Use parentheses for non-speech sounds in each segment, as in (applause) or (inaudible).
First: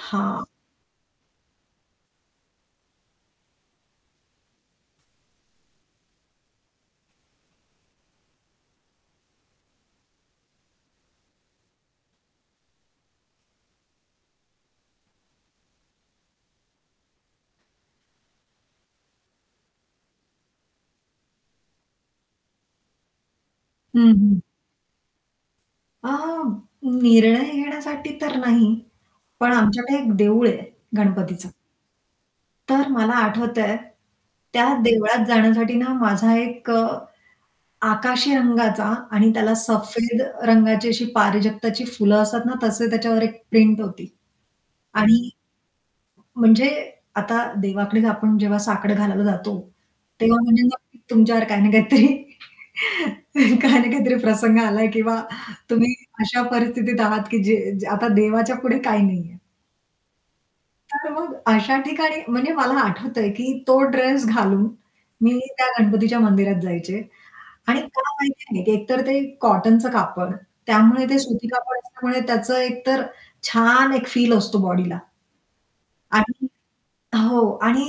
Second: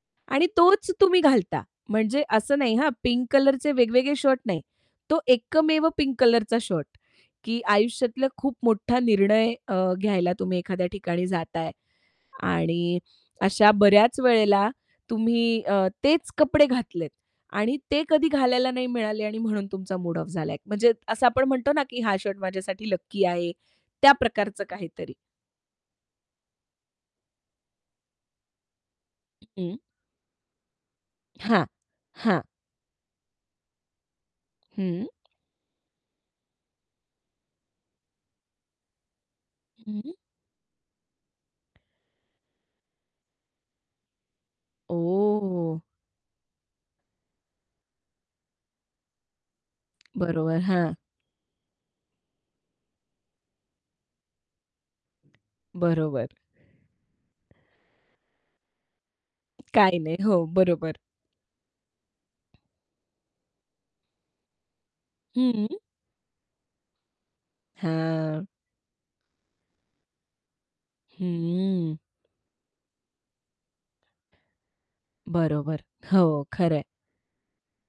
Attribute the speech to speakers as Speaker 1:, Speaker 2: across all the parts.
Speaker 1: हां.
Speaker 2: आणि तोच तुम्ही घालता. म्हणजे असं नाही हां, पिंक कलरचे वेगवेगळे शर्ट नाही. तो एकमेव पिंक कलरचा शर्ट की आयुष्यातला खूप मोठा निर्णय अ, घ्यायला तुम्ही एखाद्या ठिकाणी जाताय. आणि अशा बऱ्याच वेळेला तुम्ही अ, तेच कपडे घातलेत आणि ते कधी घालायला नाही मिळाले आणि म्हणून तुमचा मूड ऑफ झालाय. म्हणजे असं आपण म्हणतो ना की हा शर्ट माझ्यासाठी लकी आहे, त्या
Speaker 1: हं, हं.
Speaker 2: प्रकारचं काहीतरी.
Speaker 1: अ, निर्णय घेण्यासाठी तर नाही. पण
Speaker 2: हं.
Speaker 1: आमच्याकडे एक देऊळ आहे, गणपतीचं.
Speaker 2: हां, हां.
Speaker 1: तर मला आठवतंय, त्या
Speaker 2: हं.
Speaker 1: देवळात जाण्यासाठी ना माझा एक अ, आकाशी रंगाचा आणि त्याला
Speaker 2: हं.
Speaker 1: सफेद रंगाची अशी पारिजातकाची फुलं असतात ना, तसे त्याच्यावर एक प्रिंट होती. आणि
Speaker 2: ओ.
Speaker 1: म म्हणजे आता देवाकडे आपण जेव्हा साकडं घालायला जातो, तेव्हा
Speaker 2: बरोबर,
Speaker 1: म्हणजे
Speaker 2: हां.
Speaker 1: नक्कीच तुमच्यावर काही ना काहीतरी काही ना काहीतरी प्रसंग आलाय किंवा तुम्ही
Speaker 2: बरोबर.
Speaker 1: अशा परिस्थितीत आहात की जे आता देवाच्या पुढे काही नाहीये.
Speaker 2: काही नाही. हो, बरोबर.
Speaker 1: तर मग अशा ठिकाणी म्हणजे मला आठवतंय की तो ड्रेस घालून मी त्या
Speaker 2: हं.
Speaker 1: गणपतीच्या मंदिरात जायचे. आणि का माहिती
Speaker 2: हां.
Speaker 1: नाही एकतर ते कॉटनचं कापड, त्यामुळे ते सुती कापड
Speaker 2: हम्म.
Speaker 1: असल्यामुळे त्याचं एकतर छान एक फील असतो बॉडीला.
Speaker 2: बरोबर. हो,
Speaker 1: आणि
Speaker 2: खरंय.
Speaker 1: हो आणि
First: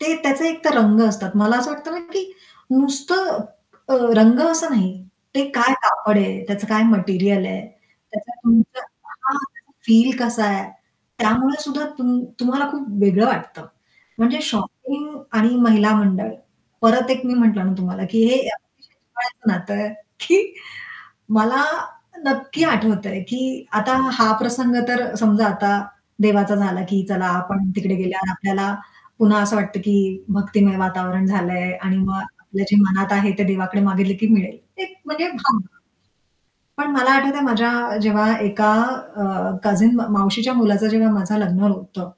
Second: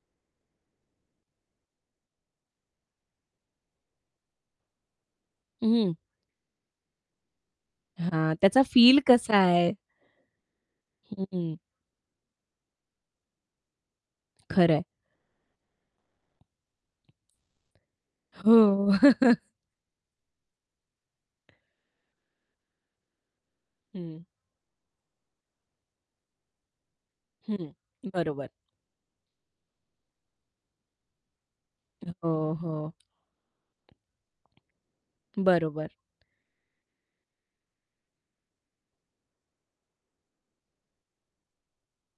Speaker 1: ते त्याचे एकतर रंग असतात. मला असं वाटतं ना की नुसतं अ, रंग असं नाही. ते काय
Speaker 2: हं.
Speaker 1: कापड आहे? त्याचं काय मटेरिअल आहे?
Speaker 2: हां,
Speaker 1: त्याच्या
Speaker 2: त्याचा फील कसा
Speaker 1: (unintelligible)
Speaker 2: आहे?
Speaker 1: फील कसा आहे
Speaker 2: हं.
Speaker 1: त्यामुळे सुद्धा तुम तुम्हाला खूप वेगळं वाटतं. म्हणजे
Speaker 2: खरंय.
Speaker 1: शॉपिंग आणि महिला मंडळ परत एक मी म्हटलं ना तुम्हाला की हे
Speaker 2: हो.
Speaker 1: अतिशय
Speaker 2: (chuckles)
Speaker 1: जिव्हाळ्याचं नातं आहे की मला नक्की आठवतंय की आता
Speaker 2: हं.
Speaker 1: हा प्रसंग तर समजा आता देवाचा झाला की चला आपण
Speaker 2: हं,
Speaker 1: तिकडे गेल्यावर
Speaker 2: बरोबर.
Speaker 1: आपल्याला पुन्हा असं वाटतं की भक्तिमय वातावरण झालंय आणि मग
Speaker 2: हो,
Speaker 1: आपल्या जे
Speaker 2: हो.
Speaker 1: मनात आहे ते देवाकडे मागितलं की मिळेल. एक म्हणजे भावना.
Speaker 2: बरोबर.
Speaker 1: पण मला आठवतंय माझ्या जेव्हा एका अ, कझिन म मावशीच्या मुलाचं जेव्हा माझं लग्न होतं